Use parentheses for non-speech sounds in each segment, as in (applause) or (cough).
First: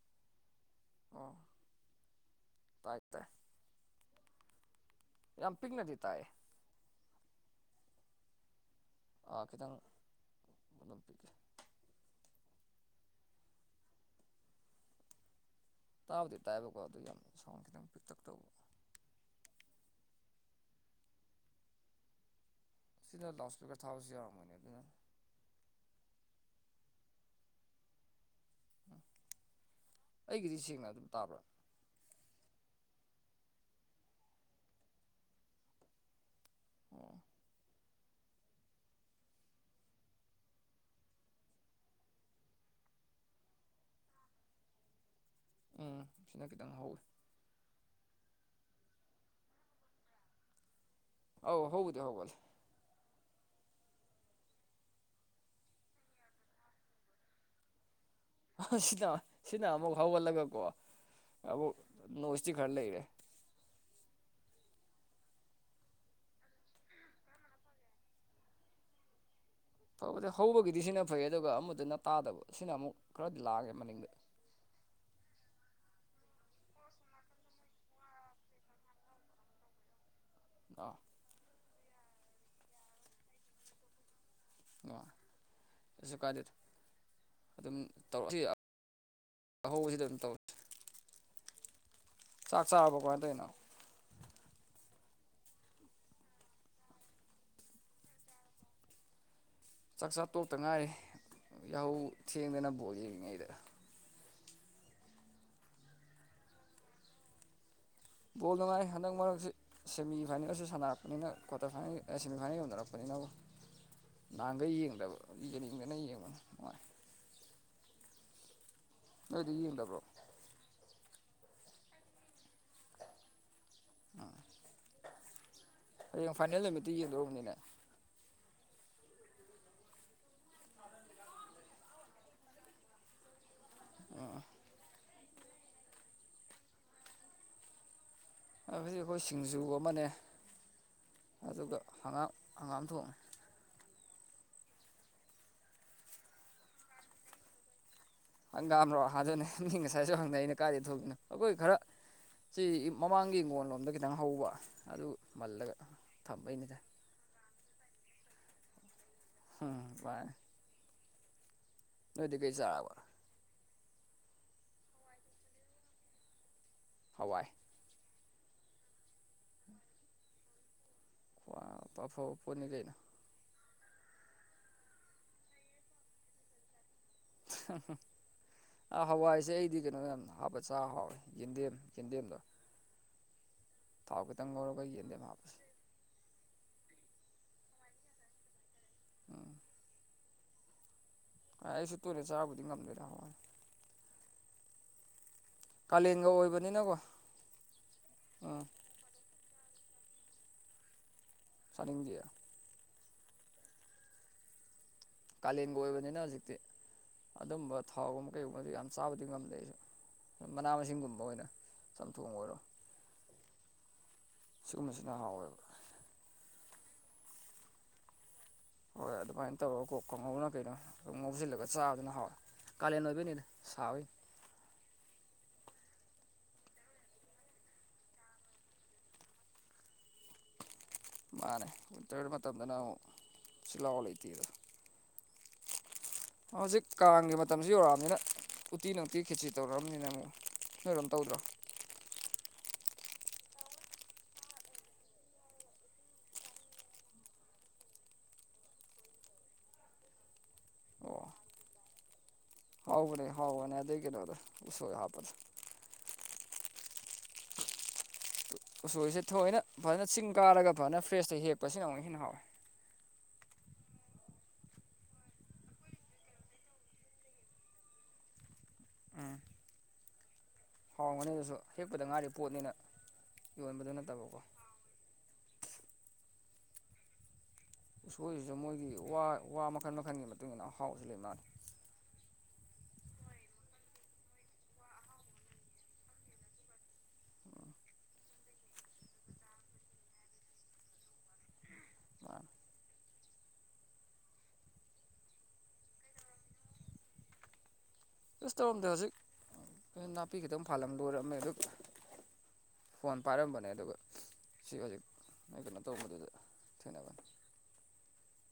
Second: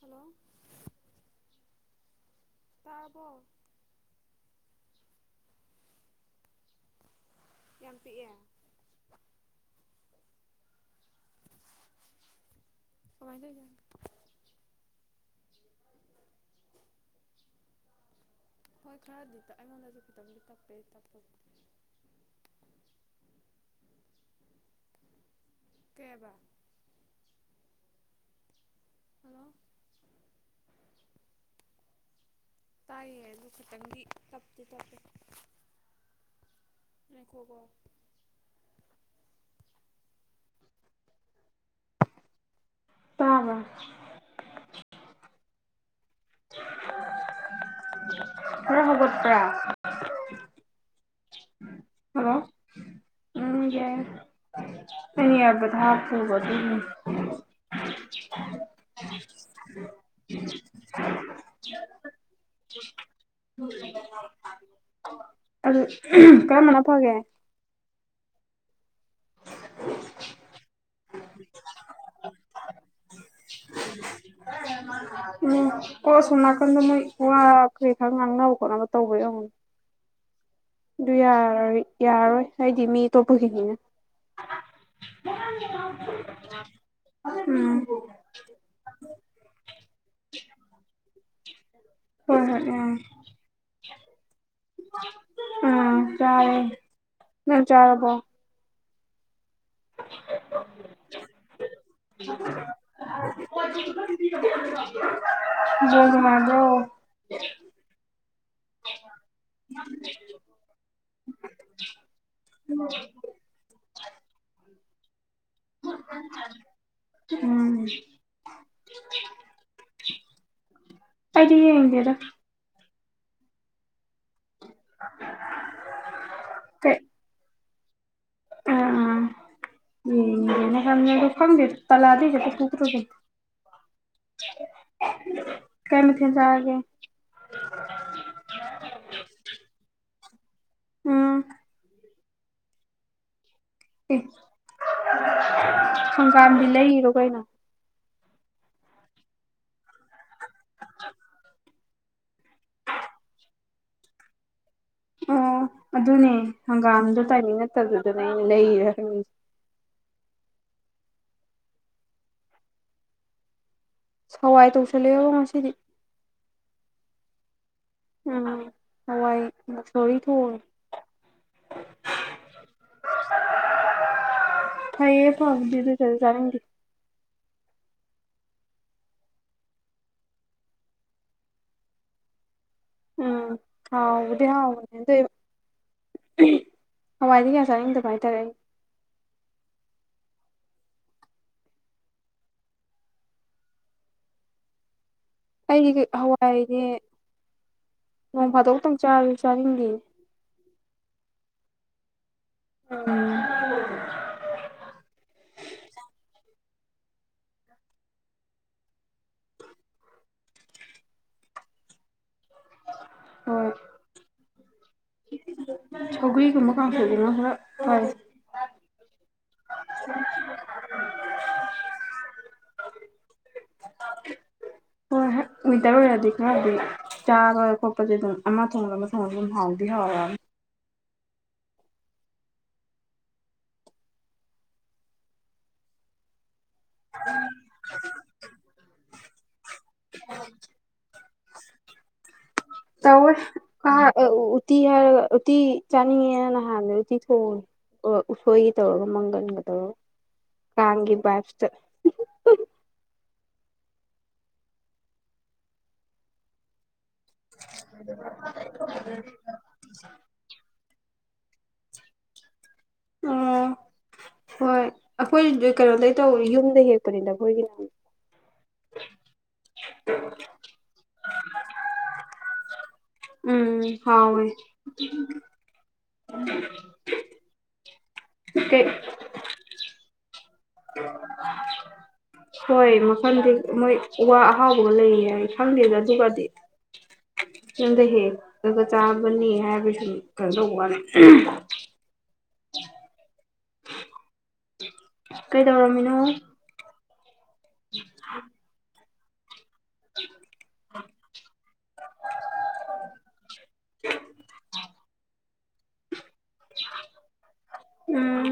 Hello ꯑꯣ ꯇꯥꯏ ꯇꯥꯏ ꯇꯥꯔꯕꯣ ꯌꯥꯝ ꯄꯤꯛꯅꯗꯤ ꯇꯥꯏꯑ ꯌꯥꯝ ꯄꯤꯛꯑꯦ ꯈꯤꯇꯪ ꯑꯗꯨꯝ ꯄꯤꯒꯦ ꯀꯥꯏꯅ ꯌꯥ ꯇꯥꯕꯨꯗꯤ ꯇꯥꯏꯕꯀꯣ ꯑꯗꯨ ꯌꯥꯝ ꯁꯥꯎꯟ ꯈꯤꯇꯪ ꯄꯤꯛꯇꯛ ꯇꯧꯕ ꯍꯣꯏ ꯈꯔꯗꯤ ꯑꯩꯉꯣꯟꯗꯁꯨ ꯈꯤꯇꯪꯗꯤ ꯇꯥꯛꯄꯦ ꯇꯄ ꯁꯤꯅ ꯂꯥꯎꯠ ꯁ꯭ꯄꯤꯀꯔ ꯊꯥꯕꯁꯨ ꯌꯥꯔꯝꯃꯣꯏꯅꯦ ꯑꯗꯨꯅ ꯀꯦꯕ ꯎꯝ ꯍꯜꯂꯣ ꯑꯩꯒꯤꯗꯤ ꯁꯦꯡꯅ ꯑꯗꯨꯝ ꯇꯥꯕ꯭ꯔꯥ ꯇꯥꯏꯌꯦ ꯑꯗꯨ ꯈꯤꯇꯪꯗꯤ ꯇꯞꯇꯤ ꯇꯞꯄꯦ ꯑꯣ (unintelligible) ꯍꯣ ꯍꯣ ꯇꯥꯕꯔ꯭ ꯎꯝ ꯁꯤꯅ ꯈꯤꯇꯪ ꯍꯧꯋꯤ ꯍ ꯍꯒꯠꯄ꯭ꯔꯥ ꯑꯧ ꯍꯧꯕꯨꯗꯤ ꯍꯜꯂꯣ ꯍꯧꯒꯠꯂꯦ ꯎꯝ ꯌꯦ ꯑꯅꯤꯍꯥꯏꯕꯗꯣ (unintelligible) ꯊꯥꯒꯣ (unintelligible) ꯍ ꯁꯤꯅꯥ ꯁꯤꯅꯥ ꯑꯃꯨꯛ ꯍꯧꯒꯠꯂꯒꯀꯣ ꯑꯃꯨꯛ ꯅꯣꯏꯁꯇꯤ ꯈꯔ ꯂꯩꯔꯦ (unintelligible) (unintelligible) ꯑꯗꯨ ꯎꯝ ꯀꯔꯝꯕꯅ ꯐꯒꯦ ꯐꯕꯗꯤ ꯍꯧꯕꯒꯤꯗꯤ ꯁꯤꯅ ꯐꯩ ꯑꯗꯨꯒ ꯑꯃꯗꯨꯅ ꯇꯥꯗꯕ ꯁꯤꯅ ꯑꯃꯨꯛ ꯈꯔꯗꯤ ꯂꯥꯡꯉꯦ ꯃꯅꯤꯡꯗ (inaudible) ꯎꯝ ꯀꯣ ꯁꯣꯝ ꯅꯥꯀꯟꯗ ꯃꯣꯏ ꯉ ꯀꯩ ꯈꯔ ꯉꯥꯡꯅꯕ ꯈꯣꯠꯅꯕ ꯇꯧꯕ ꯌꯥꯎꯉꯅꯦ ꯗꯥ ꯑꯗꯨ ꯌꯥꯔꯤ ꯌꯥꯔꯔꯣꯏ ꯍꯥꯏꯗꯤ ꯃꯤ ꯑꯇꯣꯞꯄꯒꯤꯅꯤꯅ ꯑꯣ ꯀꯩꯁꯨ ꯀꯥꯏꯗꯦ ꯎꯝ ꯑꯗꯨꯝ ꯇꯧꯔꯛꯁꯤ ꯑꯍꯧꯕꯖꯤꯗ ꯑꯗꯨꯝ ꯇꯧꯔꯁꯤ ꯍꯣꯏ ꯆꯥꯛ ꯍꯣꯏ ꯆꯥꯕ ꯎꯝ ꯀꯃꯥꯏꯇꯩꯅꯣ ꯎꯝ ꯆꯥꯔꯦ ꯅꯪ ꯆꯥꯔꯕꯣ ꯆꯥꯛꯆꯥꯥ ꯇꯣꯛꯇ ꯉꯥꯏꯔꯦ ꯌꯥꯍꯧ ꯊꯦꯡꯗꯅ ꯕꯣꯜ ꯌꯦꯡꯤꯉꯩꯗ ꯖꯣꯡ ꯅꯨꯉꯥꯏꯕ꯭ꯔꯣ ꯕꯣꯜ ꯅꯨꯡꯉꯥꯏ ꯍꯟꯗꯛ ꯃꯔꯛꯁꯤ ꯁꯦꯃꯤꯐꯥꯏꯅꯦꯜꯁꯨ ꯁꯥꯟꯅꯔꯛꯄꯅꯤꯅ ꯀ꯭ꯋꯥꯇꯔ ꯐꯥꯏꯅꯦꯜꯒꯤ ꯑꯦ ꯁꯦꯃꯤꯐꯥꯏꯅꯦꯜ ꯌꯧꯅꯔꯛꯄꯅꯤꯅꯕ ꯅꯍꯥꯟꯒꯩ ꯌꯦꯡꯗꯕ ꯌꯦꯡꯅꯤꯡꯗꯅ ꯌꯦꯡꯕ ꯅꯨꯡꯉꯥꯏ ꯎꯝ ꯅꯣꯏꯗꯤ ꯌꯦꯡꯗꯕ꯭ꯔꯣ ꯑꯩꯗꯤ ꯌꯦꯡꯗꯦꯗ ꯍꯌꯦꯡ ꯐꯥꯏꯅꯦꯜ ꯅꯨꯃꯤꯠꯇꯤ ꯀꯩ ꯌꯦꯡꯗꯣꯔꯕꯅꯤꯅꯦ ꯑꯥ ꯌꯦꯡꯒꯦꯅ ꯈꯟꯕꯅꯦ ꯑꯗꯣ ꯈꯪꯗꯦ ꯇꯜꯂꯗꯤ ꯍꯦꯛꯇ ꯇꯣꯛꯀꯗꯣꯏꯅꯦ ꯑꯥ ꯀꯩ ꯃꯊꯦꯜ ꯆꯥꯔꯒꯦ ꯍꯧꯖꯤꯛ ꯑꯩꯈꯣꯏ ꯁꯤꯡꯖꯨ ꯑꯃꯅꯦ ꯎꯝ ꯑꯗꯨꯒ ꯍꯪꯒꯥꯝ ꯍꯪꯒꯥꯝ ꯊꯣꯡꯉꯦ ꯑꯦ ꯍꯪꯒꯥꯝꯗꯤ ꯂꯩꯔꯣ ꯀꯩꯅꯣ ꯍꯪꯒꯥꯝꯔꯣ ꯑꯗꯨꯅꯦ ꯃꯤ ꯉꯁꯥꯏꯁꯨ ꯍꯪꯅꯩ ꯑꯩꯅ ꯀꯥꯏꯗꯩ ꯊꯣꯡꯏꯅꯣ ꯑꯩꯈꯣꯏ ꯈꯔ ꯁꯤ ꯃꯃꯥꯡꯒꯤ ꯏꯪꯒꯣꯟꯜ ꯂꯣꯝꯗ ꯈꯤꯇꯪ ꯍꯧꯕ ꯑꯗꯨ ꯑꯣ ꯃꯜꯂꯒ ꯑꯗꯨꯅꯦ ꯊꯝꯕꯩꯅꯤꯗ ꯍꯪꯒꯥꯝꯗꯣ ꯇꯥꯏꯃꯤꯡ ꯅꯠꯇꯕꯗꯨꯗꯅꯦ ꯑꯩꯅ ꯂꯩꯔꯤꯔꯥ ꯍꯪꯉꯤ ꯎꯝ ꯚꯥꯏ ꯅꫭꯏꯗꯤ ꯀꯩ ꯆꯥꯔꯕ ꯍꯋꯥꯏ ꯇꯧꯁꯜꯂꯦꯕꯣ ꯉꯁꯤꯗꯤ ꯍꯋꯥꯏ ꯎꯝ ꯍꯋꯥꯏ ꯃꯨꯛꯁꯣꯔꯤ ꯊꯣꯡꯉꯦ (unintelligible) ꯇꯧꯊꯣꯛꯄꯅꯤꯗ ꯑꯩꯅ ꯐꯩꯌꯦ ꯐꯥꯕꯨꯗꯤ ꯑꯗꯨ ꯑꯣꯏꯇꯔꯖꯨ ꯆꯥꯅꯤꯡꯗꯦ (unintelligible) ꯑꯥ ꯍꯋꯥꯏꯁꯦ ꯑꯩꯗꯤ ꯀꯩꯅꯣ ꯌꯥꯝ ꯍꯥꯞꯄ ꯆꯥ ꯍꯥꯎꯋꯦ ꯌꯦꯟꯗꯦꯝ ꯌꯦꯟꯗꯦꯝꯗꯣ ꯎꯝ ꯊꯥꯎ ꯍꯥꯎꯕꯥꯗꯤ ꯈꯤꯇꯪ ꯉꯧꯔꯒ ꯍꯥꯎꯋꯦ ꯌꯦꯟꯗꯦꯝ ꯍꯥꯞꯄꯁꯦ ꯎꯝ ꯍꯋꯥꯏꯗꯤ ꯀꯌꯥ ꯆꯥꯅꯤꯡꯗꯕ ꯍꯥꯏꯇꯥꯔꯦ ꯑꯩ ꯎꯝ ꯑꯩꯁꯨ ꯇꯣꯏꯅ ꯆꯥꯕꯨꯗꯤ ꯉꯝꯗꯦꯗ ꯍꯋꯥꯏ ꯑꯩꯗꯤ ꯀꯥꯂꯦꯟꯒ ꯍꯋꯥꯏꯖꯦ ꯑꯣꯏꯕꯅꯤꯅꯀꯣ ꯅꯣꯡ ꯎꯝ ꯐꯥꯗꯣꯛꯇꯪ ꯆꯥꯕ ꯆꯥꯅꯤꯡꯗꯦ ꯆꯥꯅꯤꯡꯗꯤꯌꯦ ꯎꯝ ꯀꯥꯂꯦꯟꯒ ꯑꯣꯏꯕꯅꯤꯅ ꯍꯧꯖꯤꯛꯇꯤ ꯑꯗꯨꯝꯕ ꯊꯥꯎꯒꯨꯝꯕ ꯀꯩꯒꯨꯝꯕꯖꯦ ꯌꯥꯝ ꯆꯥꯕꯗꯤ ꯉꯝꯗꯦ ꯑꯩꯁꯨ ꯃꯅꯥ ꯃꯁꯤꯡꯒꯨꯝꯕ ꯑꯣꯏꯅ ꯆꯝꯊꯣꯡ ꯑꯣꯏꯔꯣ ꯎꯝ ꯁꯤꯒꯨꯝꯕꯁꯤꯅ ꯍꯥꯎꯋꯦꯕ ꯁꯧꯒ꯭ꯔꯤꯒꯨꯝꯕ ꯀꯥꯡꯁꯣꯏꯒꯨꯝꯕꯅ ꯈꯔ ꯐꯩ ꯍꯣꯏ ꯑꯗꯨꯃꯥꯏ ꯇꯧꯔ ꯀꯣꯛ ꯀꯥꯡꯍꯧꯔ ꯀꯩꯅꯣ ꯑꯗꯨꯝ ꯉꯧꯁꯤꯜꯂꯒ ꯆꯥꯕꯗꯨꯅ ꯍꯥꯎꯋꯦ ꯀꯥꯂꯦꯟ ꯑꯣꯏꯕꯩꯅꯤꯗ ꯁꯥꯕꯩ ꯍꯣꯏ ꯍꯣꯏ ꯋꯤꯟꯇꯔ ꯑꯣꯏꯔꯗꯤ ꯈꯔꯗꯤ ꯆꯥꯕ ꯈꯣꯠꯄꯗꯤ ꯑꯗꯨꯝ ꯑꯃ ꯊꯣꯡꯕ ꯑꯃ ꯊꯣꯡꯉꯁꯨ ꯑꯗꯨꯝ ꯍꯥꯎꯗꯤ ꯍꯥꯎꯔꯅꯤ ꯃꯥꯅꯦ ꯋꯤꯟꯇꯔ ꯃꯇꯝꯗꯅ ꯑꯃꯨꯛ ꯁꯤꯜꯂꯥꯎ ꯂꯩꯇꯦꯗ ꯍꯧꯖꯤꯛ ꯀꯥꯡꯒꯤ ꯃꯇꯝꯁꯤ ꯌꯧꯔꯝꯅꯤꯅ ꯎꯇꯤ ꯅꯨꯡꯇꯤ ꯈꯦꯠꯆꯤ ꯇꯧꯔꯝꯅꯤꯅ ꯑꯝ ꯅꯣꯏꯔꯣꯝ ꯇꯧꯗ꯭ꯔꯣ ꯇꯧꯋꯦ ꯑꯥ ꯎꯇꯤ ꯍꯥꯏꯔꯒ ꯎꯇꯤ ꯆꯥꯅꯤꯡꯉꯦꯅ ꯅꯍꯥꯟꯗ ꯎꯠꯇꯤ ꯊꯣꯡꯉꯦ ꯎꯁꯣꯏꯒꯤ ꯇꯧꯔꯒ ꯃꯪꯒꯟꯒ ꯇꯧꯔꯒ ꯀꯥꯡꯒꯤ ꯕꯥꯏꯞꯁꯇ ꯍꯥꯎꯅꯦ ꯍꯥꯎꯕꯅꯦ ꯑꯗꯗꯒꯤ ꯀꯩꯅꯗ ꯎꯁꯒ ꯍꯥꯄꯗ (unintelligible) ꯎꯁꯣꯏꯁꯦ ꯊꯌꯣꯏꯅ ꯐꯖꯅ ꯆꯤꯡ ꯀꯥꯔꯒ ꯐꯅ ꯐ꯭ꯔꯦꯁꯇ ꯍꯦꯛꯄꯁꯤꯅ ꯑꯃꯨꯛ ꯍꯦꯟꯅ ꯍꯥꯎꯋꯦ ꯑꯣ ꯍꯣꯏ ꯑꯩꯈꯣꯏ ꯀꯩꯅꯣꯗꯒꯤꯩ ꯇꯧ ꯌꯨꯝꯗ ꯍꯦꯛꯄꯅꯤꯗ ꯑꯩꯈꯣꯏꯒꯤꯅ ꯍꯥꯎꯔꯝꯉꯅꯤꯅꯁꯨ ꯍꯦꯛꯄꯗ ꯉꯥꯏꯔꯤ ꯄꯣꯠꯅꯤꯅ ꯎꯝ ꯌꯣꯟꯕꯗꯨ ꯅꯠꯇꯕꯀꯣ ꯍꯥꯎꯦ ꯎꯁꯣꯏꯁꯤꯁꯨ ꯃꯣꯏꯒꯤ ꯋꯥ ꯋꯥ ꯃꯈꯜ ꯃꯈꯜꯒꯤ ꯃꯇꯨꯡ ꯏꯟꯅ ꯑꯍꯥꯎꯕꯁꯨ ꯂꯩ ꯃꯥꯜꯂꯦ ꯍꯣꯏ ꯃꯈꯜꯗꯤ ꯃꯣꯏ ꯋꯥ ꯑꯍꯥꯎꯕꯒ ꯂꯩꯌꯦ ꯍꯥꯏ ꯈꯪꯗꯦꯗ ꯑꯗꯨꯒꯗꯤ ꯌꯨꯝꯗ ꯍꯦꯛꯂꯒ ꯆꯥꯕꯅꯤ ꯍꯥꯏꯕ ꯁ ꯀꯗꯧꯕ ꯋꯥꯅꯤ ꯉꯥꯟ ꯀꯩꯗꯧꯔꯝꯃꯤꯅꯣ (unintelligible) ꯑꯁ ꯇꯧꯔꯝꯗ ꯍꯧꯖꯤꯛ ꯑꯩ ꯅꯥꯄꯤ ꯈꯤꯇꯪ ꯐꯥꯜꯂꯝ ꯂꯣꯏꯔꯝꯃꯦ ꯑꯗꯨ ꯐꯣꯟ ꯄꯥꯏꯔꯝꯕꯅꯦ ꯑꯗꯨꯒ ꯁꯤ ꯍꯧꯖꯤꯛ ꯅꯣꯏ ꯀꯩꯅꯣ ꯇꯧꯕꯗꯨꯗ ꯊꯦꯡꯅꯕꯅꯦ ꯎꯝ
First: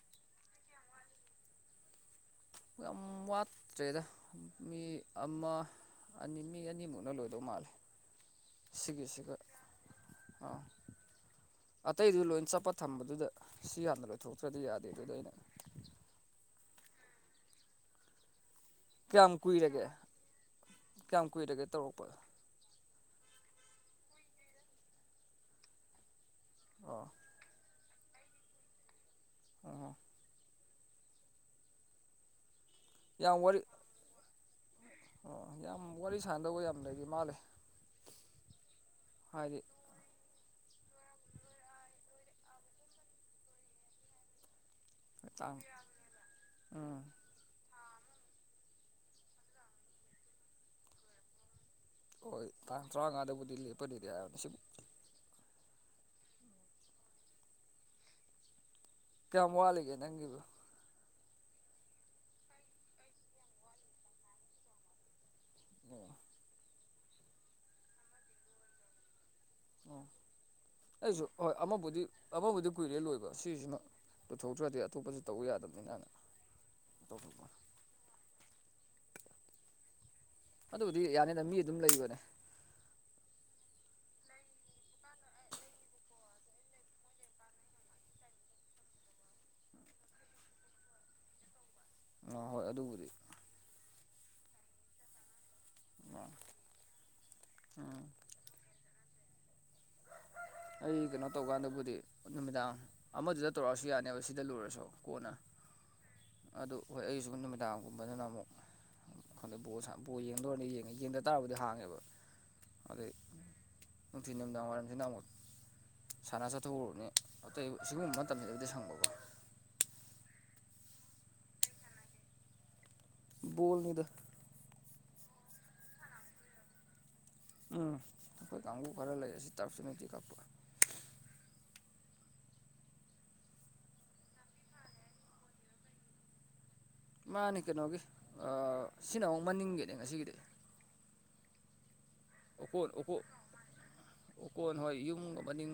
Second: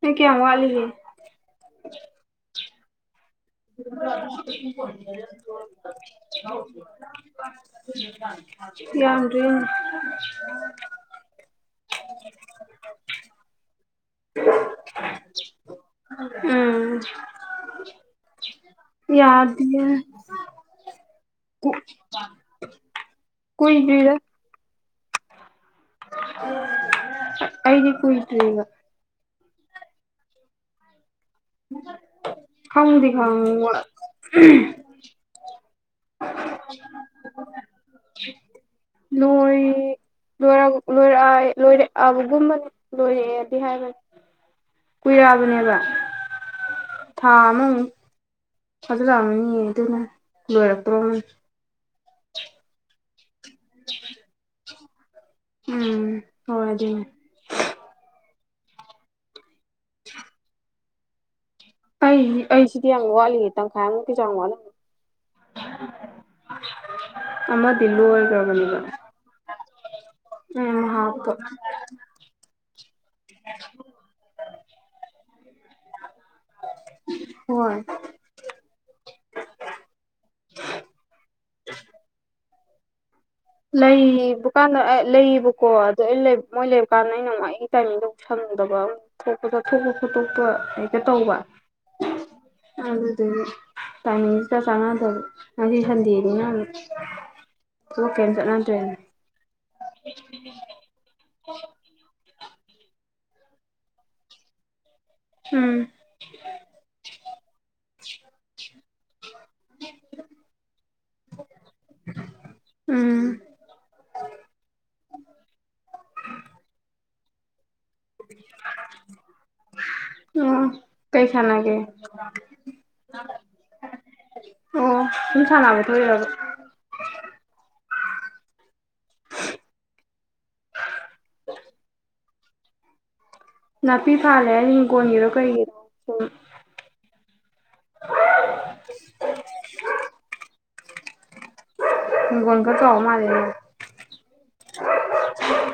ꯅꯪ ꯀꯌꯥꯝ ꯋꯥꯠꯂꯤꯒꯦ ꯎꯝ ꯋꯥꯠ ꯑꯅꯤ ꯃꯤ ꯑꯅꯤꯃꯨꯛꯅ ꯂꯣꯏꯗꯧ ꯃꯥꯜꯂꯦ (unintelligible) ꯁꯤꯒꯤꯁꯤꯒ ꯌꯥꯔꯤ ꯑꯥ ꯑꯇꯩꯗꯨ ꯂꯣꯏ ꯆꯠꯄ ꯊꯝꯕꯗꯨꯗ ꯁꯤ ꯌꯥꯝꯅ ꯂꯣꯏꯊꯣꯛꯇ꯭ꯔꯗꯤ ꯌꯥꯗꯦ ꯑꯗꯨꯗ ꯑꯩꯅ ꯎꯝ ꯀꯌꯥꯝ ꯌꯥꯗꯤꯌꯦ ꯀꯨꯏꯔꯒꯦ ꯀꯌꯥꯝ ꯀꯨ ꯏꯔꯦ ꯀꯣꯏ ꯇꯔꯤꯗ ꯎ ꯑꯥ ꯑ ꯑꯩꯗꯤ ꯀꯨꯏꯗ꯭ꯔꯤ ꯑꯕ ꯑꯣ ꯈꯪꯗꯤ ꯌꯥꯝ ꯋꯥꯔꯤ ꯈꯪꯕ (unintelligible) ꯑꯣ ꯌꯥꯝ ꯋꯥꯔꯤ ꯁꯥꯟꯅꯗꯧꯕ ꯌꯥꯝꯗꯒꯤ ꯃꯥꯜꯂꯦ ꯍꯥꯏꯗꯤ ꯂꯣꯏ ꯂꯣꯏꯔꯛꯑ ꯂꯣꯏꯔꯛꯑꯕꯒꯨꯝꯕꯅꯤ ꯂꯣꯏꯔꯛꯑꯦꯗꯤ ꯍꯥꯏꯕꯅꯤ (unintelligible) ꯎꯝ ꯊꯥꯑꯃꯃꯨꯛ ꯑꯗꯨꯗ ꯂꯃꯤꯅꯤ ꯌꯦꯗꯨꯅ ꯂꯣꯏꯔꯄ꯭ꯔꯣ ꯍꯣꯏ ꯇꯥꯡ ꯇꯔꯥꯃꯉꯥꯗꯕꯨꯗꯤ ꯂꯦꯞꯄꯅꯦꯗꯤ ꯍꯥꯏꯔꯕꯅꯤ ꯁꯤ ꯎꯝ ꯍ ꯑꯗꯨꯅꯦ ꯀꯌꯥꯝ ꯋꯥꯠꯂꯤꯒꯦ ꯅꯪꯒꯤꯕꯨ ꯑꯩ ꯑꯩꯁꯤꯗꯤ ꯌꯥꯝ ꯋꯥꯠꯂꯤꯌꯦ ꯇꯪꯈꯥꯏꯃꯨꯛꯀꯤꯁꯨ ꯌꯥꯝ ꯋꯥꯠꯂꯝ ꯑꯣ ꯑꯃꯗꯤ ꯂꯣꯏꯒ꯭ꯔꯕꯅꯦꯕ ꯑꯣ ꯑꯩꯖꯨ ꯍꯥꯞꯄ ꯍꯣꯏ ꯑꯃꯕꯨꯗꯤ ꯊꯕꯛꯄꯨꯗꯤ ꯀꯨꯏꯔꯦ ꯂꯣꯏꯕ ꯁꯤꯖꯤꯃ ꯄꯨꯊꯣꯛꯇ꯭ꯔꯗꯤ ꯑꯇꯣꯞꯄꯖꯨ ꯇꯧ ꯌꯥꯗꯕꯅꯤꯅꯅ꯫ ꯇꯔꯕ ꯍꯣꯏ ꯑꯗꯨꯕꯨꯗꯤ ꯌꯥꯅꯤꯅ ꯃꯤ ꯑꯗꯨꯝ ꯂꯩꯕꯅꯦ ꯂꯩꯕꯀꯥꯟꯗ ꯂꯩꯌꯦꯕꯀꯣ ꯑꯗꯨ ꯑꯩ ꯂꯩꯕ ꯃꯣꯏ ꯂꯩꯕ ꯀꯥꯟꯗ ꯑꯩꯅꯃꯨꯛ ꯑꯩꯒꯤ ꯇꯥꯏꯃꯤꯡꯗꯣ ꯑꯃꯨꯛ ꯁꯪꯗꯕ ꯑꯃꯨꯛ ꯊꯣꯛꯄ ꯆꯠꯊꯣꯛꯄ ꯈꯣꯠꯇꯣꯛꯄ ꯍꯦꯛꯇ ꯇꯧꯕ ꯑ ꯍꯣꯏ ꯑꯗꯨ ꯑꯗꯨꯕꯨꯗꯤ ꯑꯗꯨ ꯑꯗꯨ ꯇꯅꯤꯗ ꯁꯉ ꯊꯧꯕ (unintelligible) ꯍꯥꯏꯗꯤ ꯁꯟꯗꯦꯅꯤꯅ ꯑꯃꯨꯛ ꯑꯝ ꯗꯣ ꯀꯩꯝ ꯆꯠꯅꯗ꯭ꯔꯦꯅꯦ ꯑꯩ ꯀꯩꯅꯣ ꯇꯧꯀꯥꯟꯗꯕꯨꯗꯤ ꯅꯨꯃꯤꯗꯥꯡ ꯑꯃꯗꯨꯗ ꯇꯧꯔꯛꯑꯁꯨ ꯌꯥꯅꯦꯕ ꯁꯤꯗ ꯂꯣꯏꯔꯁꯨ ꯀꯣꯟꯅ ꯎꯝ ꯑꯗꯨ ꯍꯣꯏ ꯑꯩꯁꯨ ꯅꯨꯃꯤꯗꯥꯡꯒꯨꯝꯕꯗꯅ ꯑꯃꯨꯛ ꯍꯟꯗꯛ ꯕꯣ ꯁꯥ ꯕꯣꯜ ꯌꯦꯡꯗꯧꯔꯗꯤ ꯌꯦꯡꯉꯦ ꯌꯦꯡꯗ ꯇꯥꯔꯕꯨꯗꯤ ꯍꯥꯡꯉꯦꯕ ꯑꯗꯩ ꯎꯝ ꯅꯨꯡꯊꯤꯟ ꯅꯨꯃꯤꯗꯥꯡ ꯋꯥꯏꯔꯝꯁꯤꯅ ꯑꯃꯨꯛ ꯁꯅꯥ ꯆꯊꯣꯛꯎꯔꯅꯤ ꯑꯇꯩ ꯁꯤꯒꯨꯝꯕ ꯃꯇꯝꯁꯤꯗꯕꯨꯗ ꯁꯪꯕꯀꯣ꯫ ꯎꯝ ꯀꯩ ꯁꯥꯅꯒꯦ ꯕꯣꯜꯅꯤꯗ꯫ ꯑꯣ ꯁꯨꯝ ꯁꯥꯟꯅꯕ ꯊꯣꯛꯏꯔꯕ ꯎꯝ ꯑꯩꯈꯣꯏ ꯀꯥꯡꯕꯨ ꯈꯔ ꯂꯩ ꯑꯁꯤ ꯇ꯭ꯔꯞꯁꯤ ꯅꯨꯡꯇꯤ ꯀꯛꯄ꯫ ꯅꯥꯄꯤ ꯐꯜꯂꯦ ꯍꯥꯏ ꯍꯤꯡꯒꯣꯟꯜꯒꯤꯔꯣ ꯀꯩꯒꯤꯔꯣ (unintelligible) ꯃꯥꯅꯦ ꯀꯩꯅꯣꯒꯤ ꯁꯤꯅ ꯑꯃꯨꯛ ꯃꯅꯤꯡꯒꯤꯅꯦ ꯉꯁꯤꯒꯤꯗꯤ꯫ (unintelligible) ꯍꯤꯡꯒꯣꯜ ꯈ ꯑꯣꯀꯣꯟ ꯆꯥꯎꯕ ꯃꯥꯟꯂꯦ ꯅꯣꯏ ꯑꯣꯀꯣꯟ ꯍꯣꯏ ꯌꯨꯝꯒꯤ ꯃꯅꯤꯡ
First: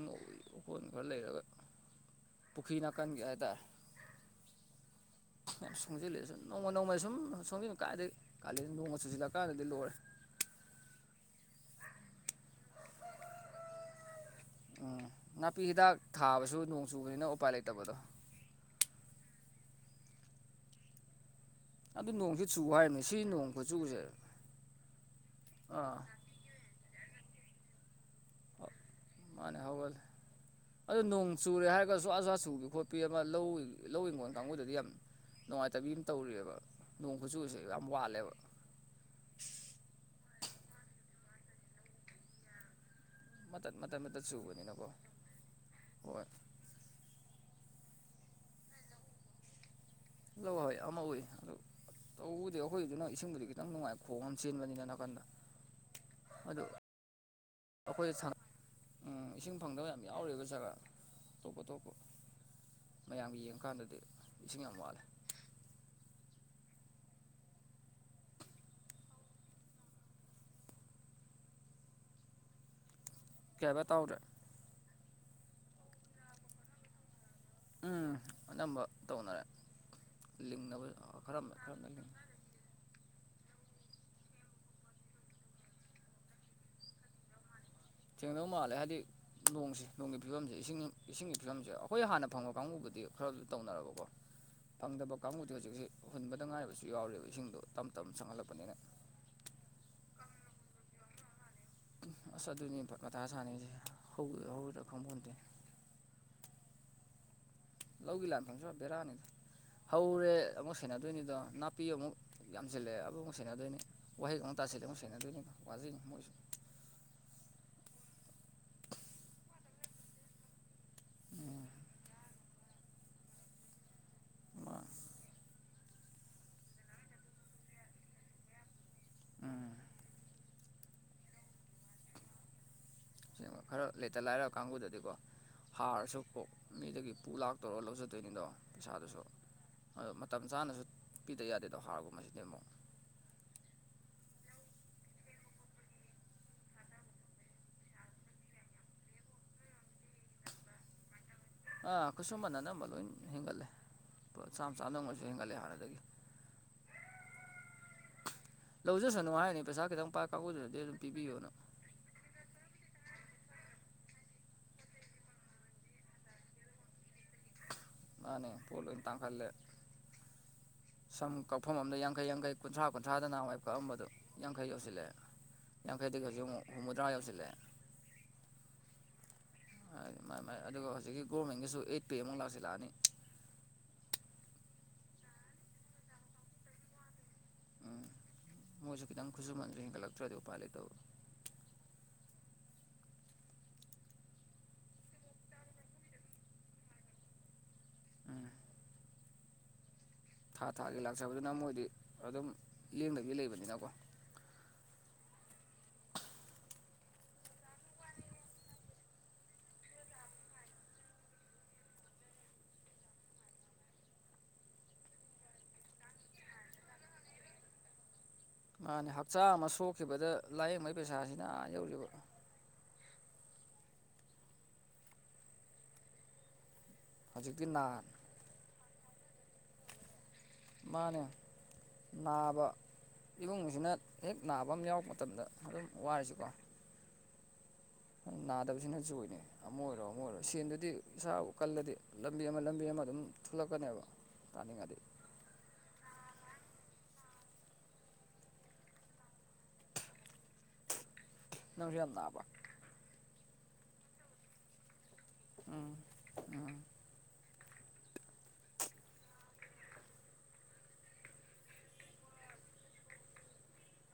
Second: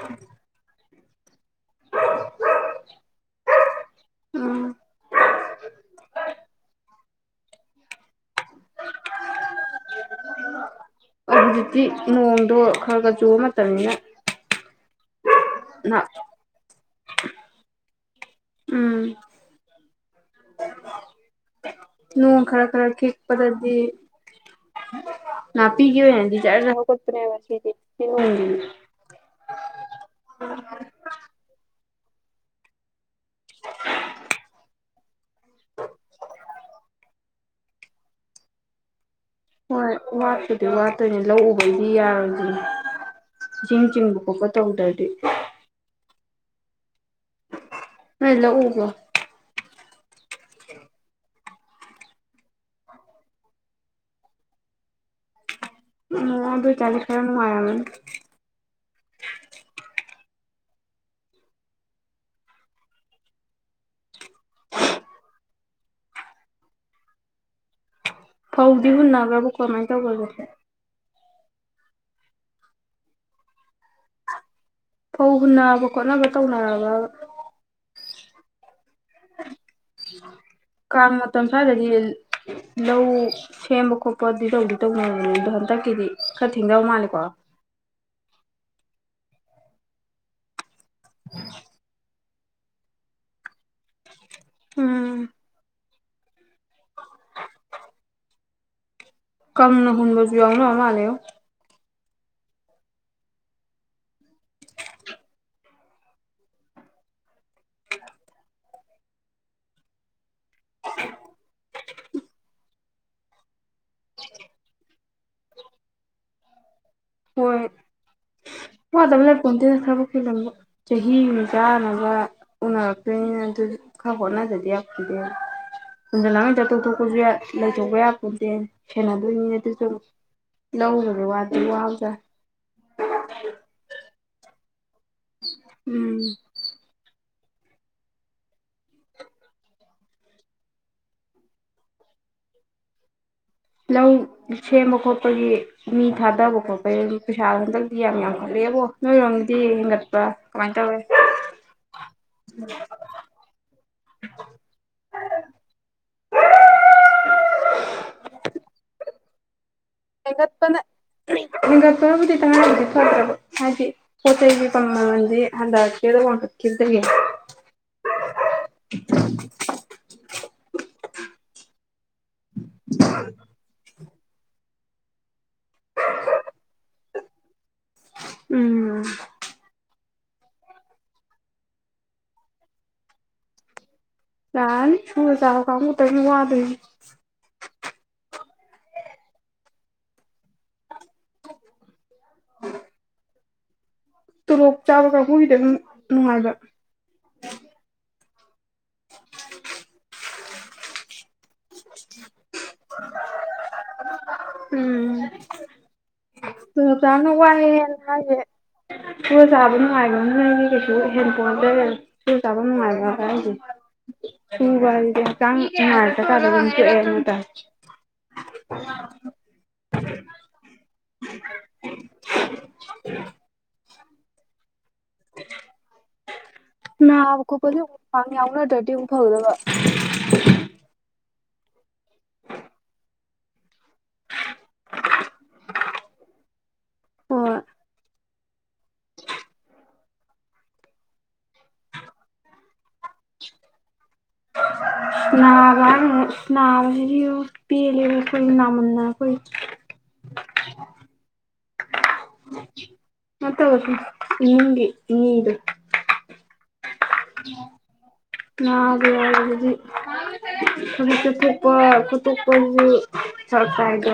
ꯑꯣꯀꯣꯟ ꯈꯔ ꯂꯩꯔꯒ꯫ ꯄꯨꯈ꯭ꯔꯤ ꯅꯥꯀꯟꯒꯤ ꯍꯥꯏꯇꯥꯔꯦ ꯎꯝ꯫ ꯌꯥꯝ ꯁꯣꯡꯁꯤꯜꯂꯦ ꯁꯨꯝ ꯅꯣꯡꯃ ꯅꯣꯡꯃꯗ ꯁꯨꯝ ꯁꯣꯡꯁꯤꯟ ꯀꯥꯏꯏꯗꯒꯤ ꯀꯥꯂ ꯅꯣꯡꯃ ꯆꯨꯁꯤꯜꯂꯛꯀꯥꯟꯗꯗꯤ ꯂꯣꯏꯔꯦ ꯍꯧꯖꯤꯛꯇꯤ ꯅꯣꯡꯗꯣ ꯈꯔ ꯈꯔ ꯆꯨꯕ ꯃꯇꯝꯅꯤꯅ ꯎꯝ ꯅꯥꯄꯤ ꯍꯤꯗꯥꯛ ꯊꯥꯕꯁꯨ ꯅꯣꯡ ꯆꯨꯕꯅꯤꯅ ꯎꯄꯥꯏ ꯂꯩꯇꯕꯗꯣ꯫ ꯎꯝ ꯑꯗꯨ ꯅꯣꯡ ꯅꯣꯡꯁꯤ ꯆꯨ ꯈꯔ ꯈꯔ ꯍꯥꯏꯔꯤꯕꯅꯤ ꯁꯤ ꯅꯣꯡ ꯈꯤꯛꯄꯗꯗꯤ ꯈꯨꯆꯨꯁꯦ ꯑꯥ ꯉꯅꯥꯄꯤꯤꯒꯤ ꯑꯣꯏꯅ ꯌꯥꯝꯗꯤꯖꯔꯗ ꯍꯧꯒꯠꯄꯅꯦꯕ ꯁꯤꯗꯤ ꯐ ꯃꯥꯅꯦ ꯍꯧꯒꯠꯂꯦ ꯑꯗꯨ ꯅꯣꯡ ꯆꯨꯔꯦ ꯍꯥꯏꯔꯒ ꯖꯋꯥ ꯖꯋꯥ ꯆꯨꯕꯤ ꯈꯣꯠꯄꯤ ꯑꯃ ꯂꯧ ꯂꯧ ꯍꯤꯡꯈꯣꯟ ꯀꯥꯡꯕꯨꯗꯗꯤ ꯌꯥꯝ ꯅꯨꯡꯉꯥꯏꯇꯕꯤ ꯑꯃ ꯇꯧꯔꯤꯑꯕ ꯅꯣꯡ ꯈꯨꯆꯨꯁꯦ ꯌꯥꯝ ꯋꯥꯠꯂꯦꯕ ꯍꯣꯏ ꯋꯥꯠꯄꯨꯗꯤ ꯋꯥꯠꯇꯣꯏꯅꯦ ꯂꯧꯎꯕꯗꯤ ꯌꯥꯔꯣꯏꯗꯣꯏꯅꯤ꯫ ꯃꯇꯠ ꯆꯦꯡ ꯃꯇꯠ ꯆꯤꯡꯕ ꯃꯇꯠ ꯈꯣꯠꯄ ꯆꯨꯕꯅꯤꯅꯀꯣ ꯇꯧꯗ꯭ꯔꯗꯤ ꯍꯣꯏ꯫ ꯅꯣꯏ ꯂꯧ ꯎꯕ꯭ꯔꯣ ꯂ ꯍꯣꯏ ꯑꯃ ꯎꯏ ꯑꯗꯨ ꯇꯧꯕꯗꯤ ꯑꯩꯈꯣꯏꯗꯨ ꯅꯪ ꯏꯁꯤꯡꯗꯨꯗꯤ ꯈꯤꯇꯪ ꯅꯨꯡꯉꯥꯏ ꯈꯣꯡ ꯑꯃ ꯆꯦꯟꯕꯅꯤꯅ ꯅꯥꯀꯟꯗ ꯎꯝ ꯑꯗꯨꯏ ꯇꯥꯔꯗꯤ ꯈ ꯅꯨꯡꯉꯥꯏꯔꯝꯅꯤ ꯑꯩꯈꯣꯏꯗ ꯁꯡ ꯑꯨꯝ ꯏꯁꯤꯡ ꯐꯪꯗꯕ ꯌꯥꯝ ꯌꯥꯎꯔꯤꯕ ꯖꯒꯥ ꯑꯇꯣꯞꯄ ꯑꯇꯣꯞꯄ꯫ ꯃꯌꯥꯝꯒꯤ ꯌꯦꯡꯉꯀꯥꯟꯗꯗꯤ ꯏꯁꯤꯡ ꯌꯥꯝ ꯋꯥꯠꯂꯦ ꯐꯧꯗꯤ ꯍꯨꯟꯅꯒ꯭ꯔꯕꯣ ꯀꯃꯥꯏ ꯇꯧꯒꯔꯒꯦ꯫ ꯀꯌꯥꯗ ꯇꯥꯎꯔꯦ ꯐꯧ ꯍꯨꯟꯅꯕ ꯈꯣꯠꯅꯕ ꯇꯧꯅꯔꯕꯕ ꯎꯝ ꯑꯅꯝꯕ ꯇꯧꯅꯔꯦ ꯂꯤꯡꯅꯕ ꯀꯥꯡ ꯈꯔ ꯃꯇꯝ ꯁ꯭ꯋꯥꯏꯗꯗꯤ ꯈꯔꯝꯅ ꯂꯤꯡꯉꯦ ꯂꯧ꯫ ꯁꯦꯝꯕ ꯈꯣꯠꯄ ꯑꯗꯨ ꯇꯧꯗꯤ ꯇꯧꯅꯅꯤ ꯑꯗꯣ ꯍꯟꯗꯛꯀꯤꯗꯤ ꯈꯔ ꯊꯦꯡꯗꯧ ꯃꯥꯜꯂꯦꯀꯣ ꯊꯦꯡꯅꯕꯧ ꯃꯥꯜꯂꯦ ꯍꯥꯏꯕꯗꯤ ꯅꯣꯡꯁꯦ ꯅꯣꯡꯒꯤ ꯐꯤꯕꯝꯁꯦ ꯏꯁꯤꯡ ꯏꯁꯤꯡꯒꯤ ꯐꯤꯕꯝꯁꯦ ꯑꯩꯈꯣꯏ ꯍꯥꯟꯅ ꯐꯪꯕ ꯀꯥꯡꯕꯨꯗꯤ ꯈꯔ ꯇꯧꯅꯔꯕꯀꯣ ꯐꯪꯗꯕ ꯎꯝ ꯀꯥꯡꯕꯨ ꯑ ꯍꯧꯖꯤꯛꯁꯦ ꯍꯨꯟꯕꯗ ꯉꯥꯏꯔꯕꯁꯨ ꯌꯥꯎꯔꯦꯕ ꯏꯁꯤꯡꯗꯣ ꯇꯞ ꯇꯞꯅ ꯆꯪꯍꯜꯂꯛꯄꯅꯤꯅ ꯀꯪꯅ ꯍꯟꯕꯁꯨ ꯌꯥꯎꯅꯕ ꯃꯥꯜꯂꯦꯉꯣ꯫ ꯑꯁ ꯑꯗꯨꯅꯤ ꯃꯊꯥ ꯁꯥꯟꯅꯩꯁꯦ ꯍꯧꯒꯗ꯭ꯔ ꯍꯧꯔꯣꯏꯗ꯭ꯔ ꯈꯪꯄꯣꯟꯇꯦ ꯂꯧꯒꯤ ꯂꯥꯟꯐꯝꯁꯤꯃ ꯕꯦꯔꯥꯅꯤꯗ ꯍꯧꯔꯦ ꯑꯃꯨꯛ ꯁꯦꯟꯅꯗꯣꯏꯅꯤꯗꯣ ꯅꯥꯄꯤ ꯑꯃꯨꯛ ꯌꯥꯝꯖꯤꯜꯂꯛꯑꯦ (unintelligible) ꯁꯦꯟꯅꯗꯣꯏꯅꯤ ꯋꯥꯍꯩꯛꯇꯥꯥꯁꯤꯜꯂꯦ ꯑꯃꯨꯛ ꯁꯦꯟꯅꯗꯣꯏꯅꯤ ꯋꯥꯖꯩꯅꯤ ꯃꯣꯏꯁꯨ꯫ ꯍꯣꯏ ꯋꯥꯗꯕ ꯂꯩꯄꯣꯟꯇꯦꯗ ꯊꯕꯛꯇꯤ ꯂꯣꯏꯃꯛ ꯆꯍꯤ ꯆꯥꯅꯕ ꯎꯅꯔꯛꯇꯣꯏꯅꯤꯅ ꯑꯗꯨꯗꯤ ꯈꯔ ꯍꯣꯠꯅꯖꯗꯦ ꯌꯥ ꯎꯝ ꯄꯨꯗꯦ ꯊꯨꯟꯖꯂꯉꯩ ꯇꯥꯣꯛꯊꯣꯛꯄꯁꯨ ꯂꯩꯊꯣꯛꯄ ꯌꯥ ꯄꯨꯗꯦ ꯁꯦꯟꯅꯗꯣꯏꯅꯤ ꯑꯗꯨꯁꯨ ꯂꯧꯈꯒꯦ ꯋꯥ ꯑꯗꯨ ꯋꯥꯗꯥ ꯁꯦꯡꯕ ꯈꯔ ꯂꯩꯇ ꯂꯥꯏꯔ ꯀꯥꯡꯕꯨꯗꯗꯤꯀꯣ ꯍꯥꯔꯁꯨ ꯎꯝ ꯀꯣꯛ ꯃꯤꯗꯒꯤ ꯄꯨ ꯂꯥꯛ ꯇꯧꯔꯒ ꯂꯧꯖꯥꯗꯣꯏꯅꯤꯗꯣ ꯄꯩꯁꯥꯗꯨꯁꯨ ꯑꯗꯣ ꯃꯇꯝ ꯆꯥꯅꯁꯨ ꯄꯤꯗ ꯌꯥꯗꯦꯗꯣ ꯍꯥꯔꯒꯨꯝꯕꯁꯤꯗꯤ ꯑꯃꯨꯛ ꯂꯧ ꯁꯦꯝꯕ ꯈꯣꯠꯄꯒꯤ ꯃꯤ ꯊꯥꯗꯕ ꯈꯣꯠꯄꯩ ꯄꯩꯁꯥ ꯍꯟꯇꯛꯇꯗꯤ ꯌꯥꯝ ꯌꯥꯝꯈꯠꯂꯦꯕꯣ ꯅꯣꯏꯔꯣꯝꯒꯤꯗꯤ ꯍꯦꯟꯒꯠꯄ꯭ꯔꯥ ꯀꯃꯥꯏ ꯇꯧꯋꯤ (unintelligible) ꯑ ꯈꯨꯁꯨꯃꯟ ꯑꯅꯝꯕ ꯂꯣꯏ ꯍꯦꯟꯒꯠꯂꯦ ꯂꯨꯄ ꯆꯥꯝꯃ ꯆꯥꯝꯃꯗꯪꯡ ꯑꯣꯏꯖꯨ ꯍꯦꯟꯀꯠꯂꯦ ꯍꯥꯟꯅꯗꯒꯤ ꯂꯧꯖꯁꯅꯨ ꯍꯥꯏꯥꯅꯤ ꯄꯩꯁꯥ ꯀꯗꯪ ꯍꯦꯟꯒꯠꯄꯅ ꯍꯦꯟꯒꯠꯄꯅꯕꯨꯗꯤ ꯇꯉꯥꯏꯕꯨꯗꯤ ꯐꯠꯗ꯭ꯔꯕ ꯍꯥꯏꯗꯤ ꯄꯣꯠ ꯆꯩꯒꯤ ꯃꯃꯜꯗꯤ ꯍꯟꯗꯔꯛꯇꯦ ꯋꯥꯡꯈꯠꯈꯤꯕꯗꯒꯤ ꯃꯥꯅꯦ ꯄꯣꯠ ꯂꯣꯏ ꯇꯥꯡꯈꯠꯂꯦ ꯁꯝ ꯀꯛꯐꯝ ꯑꯃꯗ ꯌꯥꯡ ꯌꯥꯡꯈꯩ ꯌꯥꯡꯈꯩ ꯀꯨꯟꯊ꯭ꯔꯥ ꯀꯨꯟꯊ꯭ꯔꯥꯗ ꯅꯍꯥꯟꯋꯥꯏ ꯀꯛꯑꯝꯕꯗꯨ ꯌꯥꯡꯈꯩ ꯌꯧꯁꯤꯜꯂꯛꯑꯦ ꯌꯥꯡꯈꯩꯗꯒꯤ ꯍꯧꯖꯤꯛ ꯑꯃꯨꯛ ꯍꯨꯝꯕꯨꯗ꯭ꯔꯥ ꯌꯧꯁꯤꯜꯂꯦ ꯎꯝ ꯍꯥꯏꯗꯤ ꯃꯥꯏ ꯃꯥꯏ ꯑꯗꯨꯒ ꯍꯧꯖꯤꯛꯀꯤ ꯒꯣꯔꯃꯦꯟꯒꯤꯁꯨ ꯑꯩꯠ ꯄꯦ ꯑꯃꯨꯛ ꯂꯥꯛꯁꯤꯂꯥꯛꯑꯅꯤ ꯂꯥꯛꯑꯅꯤ ꯁꯨꯨꯔ ꯆꯥꯕ ꯀꯥꯡꯕꯨꯇꯪꯅꯦ ꯋꯥꯗꯣꯏꯁꯤ ꯎꯝ ꯃꯣꯏꯁꯨ ꯈꯤꯇꯪ ꯈꯨꯠꯁꯨꯃꯟꯗꯣ ꯍꯦꯟꯒꯠꯂꯛꯇ꯭ꯔꯗꯤ ꯎꯄꯥꯏ ꯂꯩꯇꯕ (unintelligible) ꯇꯣꯂꯣꯞ ꯆꯥꯕ ꯀꯥꯡꯕꯨꯒꯤꯗꯤ ꯑꯗꯨꯝ ꯅꯨꯡꯉꯥꯏꯕ ꯎꯝ ꯊꯥ ꯊꯥꯒꯤ ꯂꯥꯛꯆꯕꯗꯨꯅ ꯃꯣꯏꯗꯤ ꯑꯗꯨꯝ ꯂꯦꯡꯗꯕꯤ ꯂꯩꯕꯅꯤꯅꯀꯣ ꯎꯝ ꯇꯣꯂꯣꯕ ꯆꯥꯕꯅꯥ ꯋꯥꯏꯌꯦ ꯍꯥꯏꯁꯦ ꯁꯨꯔ ꯆꯥꯕ ꯅꯨꯡꯉꯥꯏꯕ ꯑꯝꯅꯗꯤ ꯀꯩꯁꯨ ꯍꯦꯟꯄꯣꯟ (unintelligible) ꯆꯨꯔ ꯆꯥꯕ ꯅꯨꯡꯉꯥꯏꯕ ꯍꯥꯏꯁꯦ ꯁꯨꯕ ꯍꯥꯏꯖꯤꯗꯤ ꯍꯛꯆꯥꯡ (unintelligible) ꯃꯥꯅꯦ ꯍꯛꯆꯥꯡ ꯑꯃ ꯁꯣꯛꯈꯤꯕꯗ ꯂꯥꯏꯌꯦꯡꯕꯒꯤ ꯄꯩꯁꯥꯁꯤꯅ ꯑꯥ ꯌꯧꯔꯤꯕ (unintelligible) ꯅꯥꯕ ꯍꯧꯖꯤꯛꯇꯤ ꯈꯣꯠꯄꯁꯦ ꯅꯥ ꯑꯃꯨꯛ ꯄꯥꯏ ꯌꯥꯎꯅꯗ꯭ꯔꯗꯤ ꯑꯃꯨꯛ ꯐꯥꯒꯗꯕ ꯃꯥꯅꯦ ꯅꯥꯕ ꯏꯃꯨꯡꯁꯤꯅ ꯍꯦꯛ ꯅꯥꯕ ꯑꯃ ꯌꯥꯎꯔꯛꯄ ꯃꯇꯝꯗ ꯑꯗꯨꯝ ꯋꯥꯔꯤꯁꯤꯀꯣ ꯍꫭꯏ ꯅꯥꯗꯕꯁꯤꯅ ꯖꯣꯏꯅꯦ ꯑꯃ ꯑꯣꯏꯔꯣ ꯑꯃ ꯑꯣꯏꯔꯣ ꯁꯦꯟꯗꯨꯗꯤ ꯏꯁꯥꯕꯨ ꯀꯜꯂꯗꯤ ꯂꯝꯕꯤ ꯑꯃ ꯂꯝꯕꯤ ꯑꯃ ꯑꯗꯨꯝ ꯊꯣꯂꯛꯀꯅꯦꯕ (unintelligible) ꯅꯥꯕ ꯍꯥꯏꯔꯒꯃꯨꯛ ꯅꯥꯕꯁꯤꯗꯤꯕꯣ ꯄꯦꯜꯂꯦꯕꯣꯈꯣꯏ ꯅꯥꯃꯟꯗꯅ ꯑꯩꯈꯣꯏ ꯅꯪꯁꯨ ꯌꯥꯝ ꯅꯥꯕ ꯅꯠꯇꯕ ꯏꯃꯨꯡꯒꯤ ꯃꯤꯗꯨ ꯎꯝ ꯎꯝ ꯅꯥꯕ ꯑꯗꯨꯗꯤ ꯊꯕꯛ ꯆꯠꯊꯣꯛꯄ ꯈꯣꯠꯇꯣꯛꯄꯁꯨ ꯐꯔꯛ ꯇꯥꯏꯗꯣ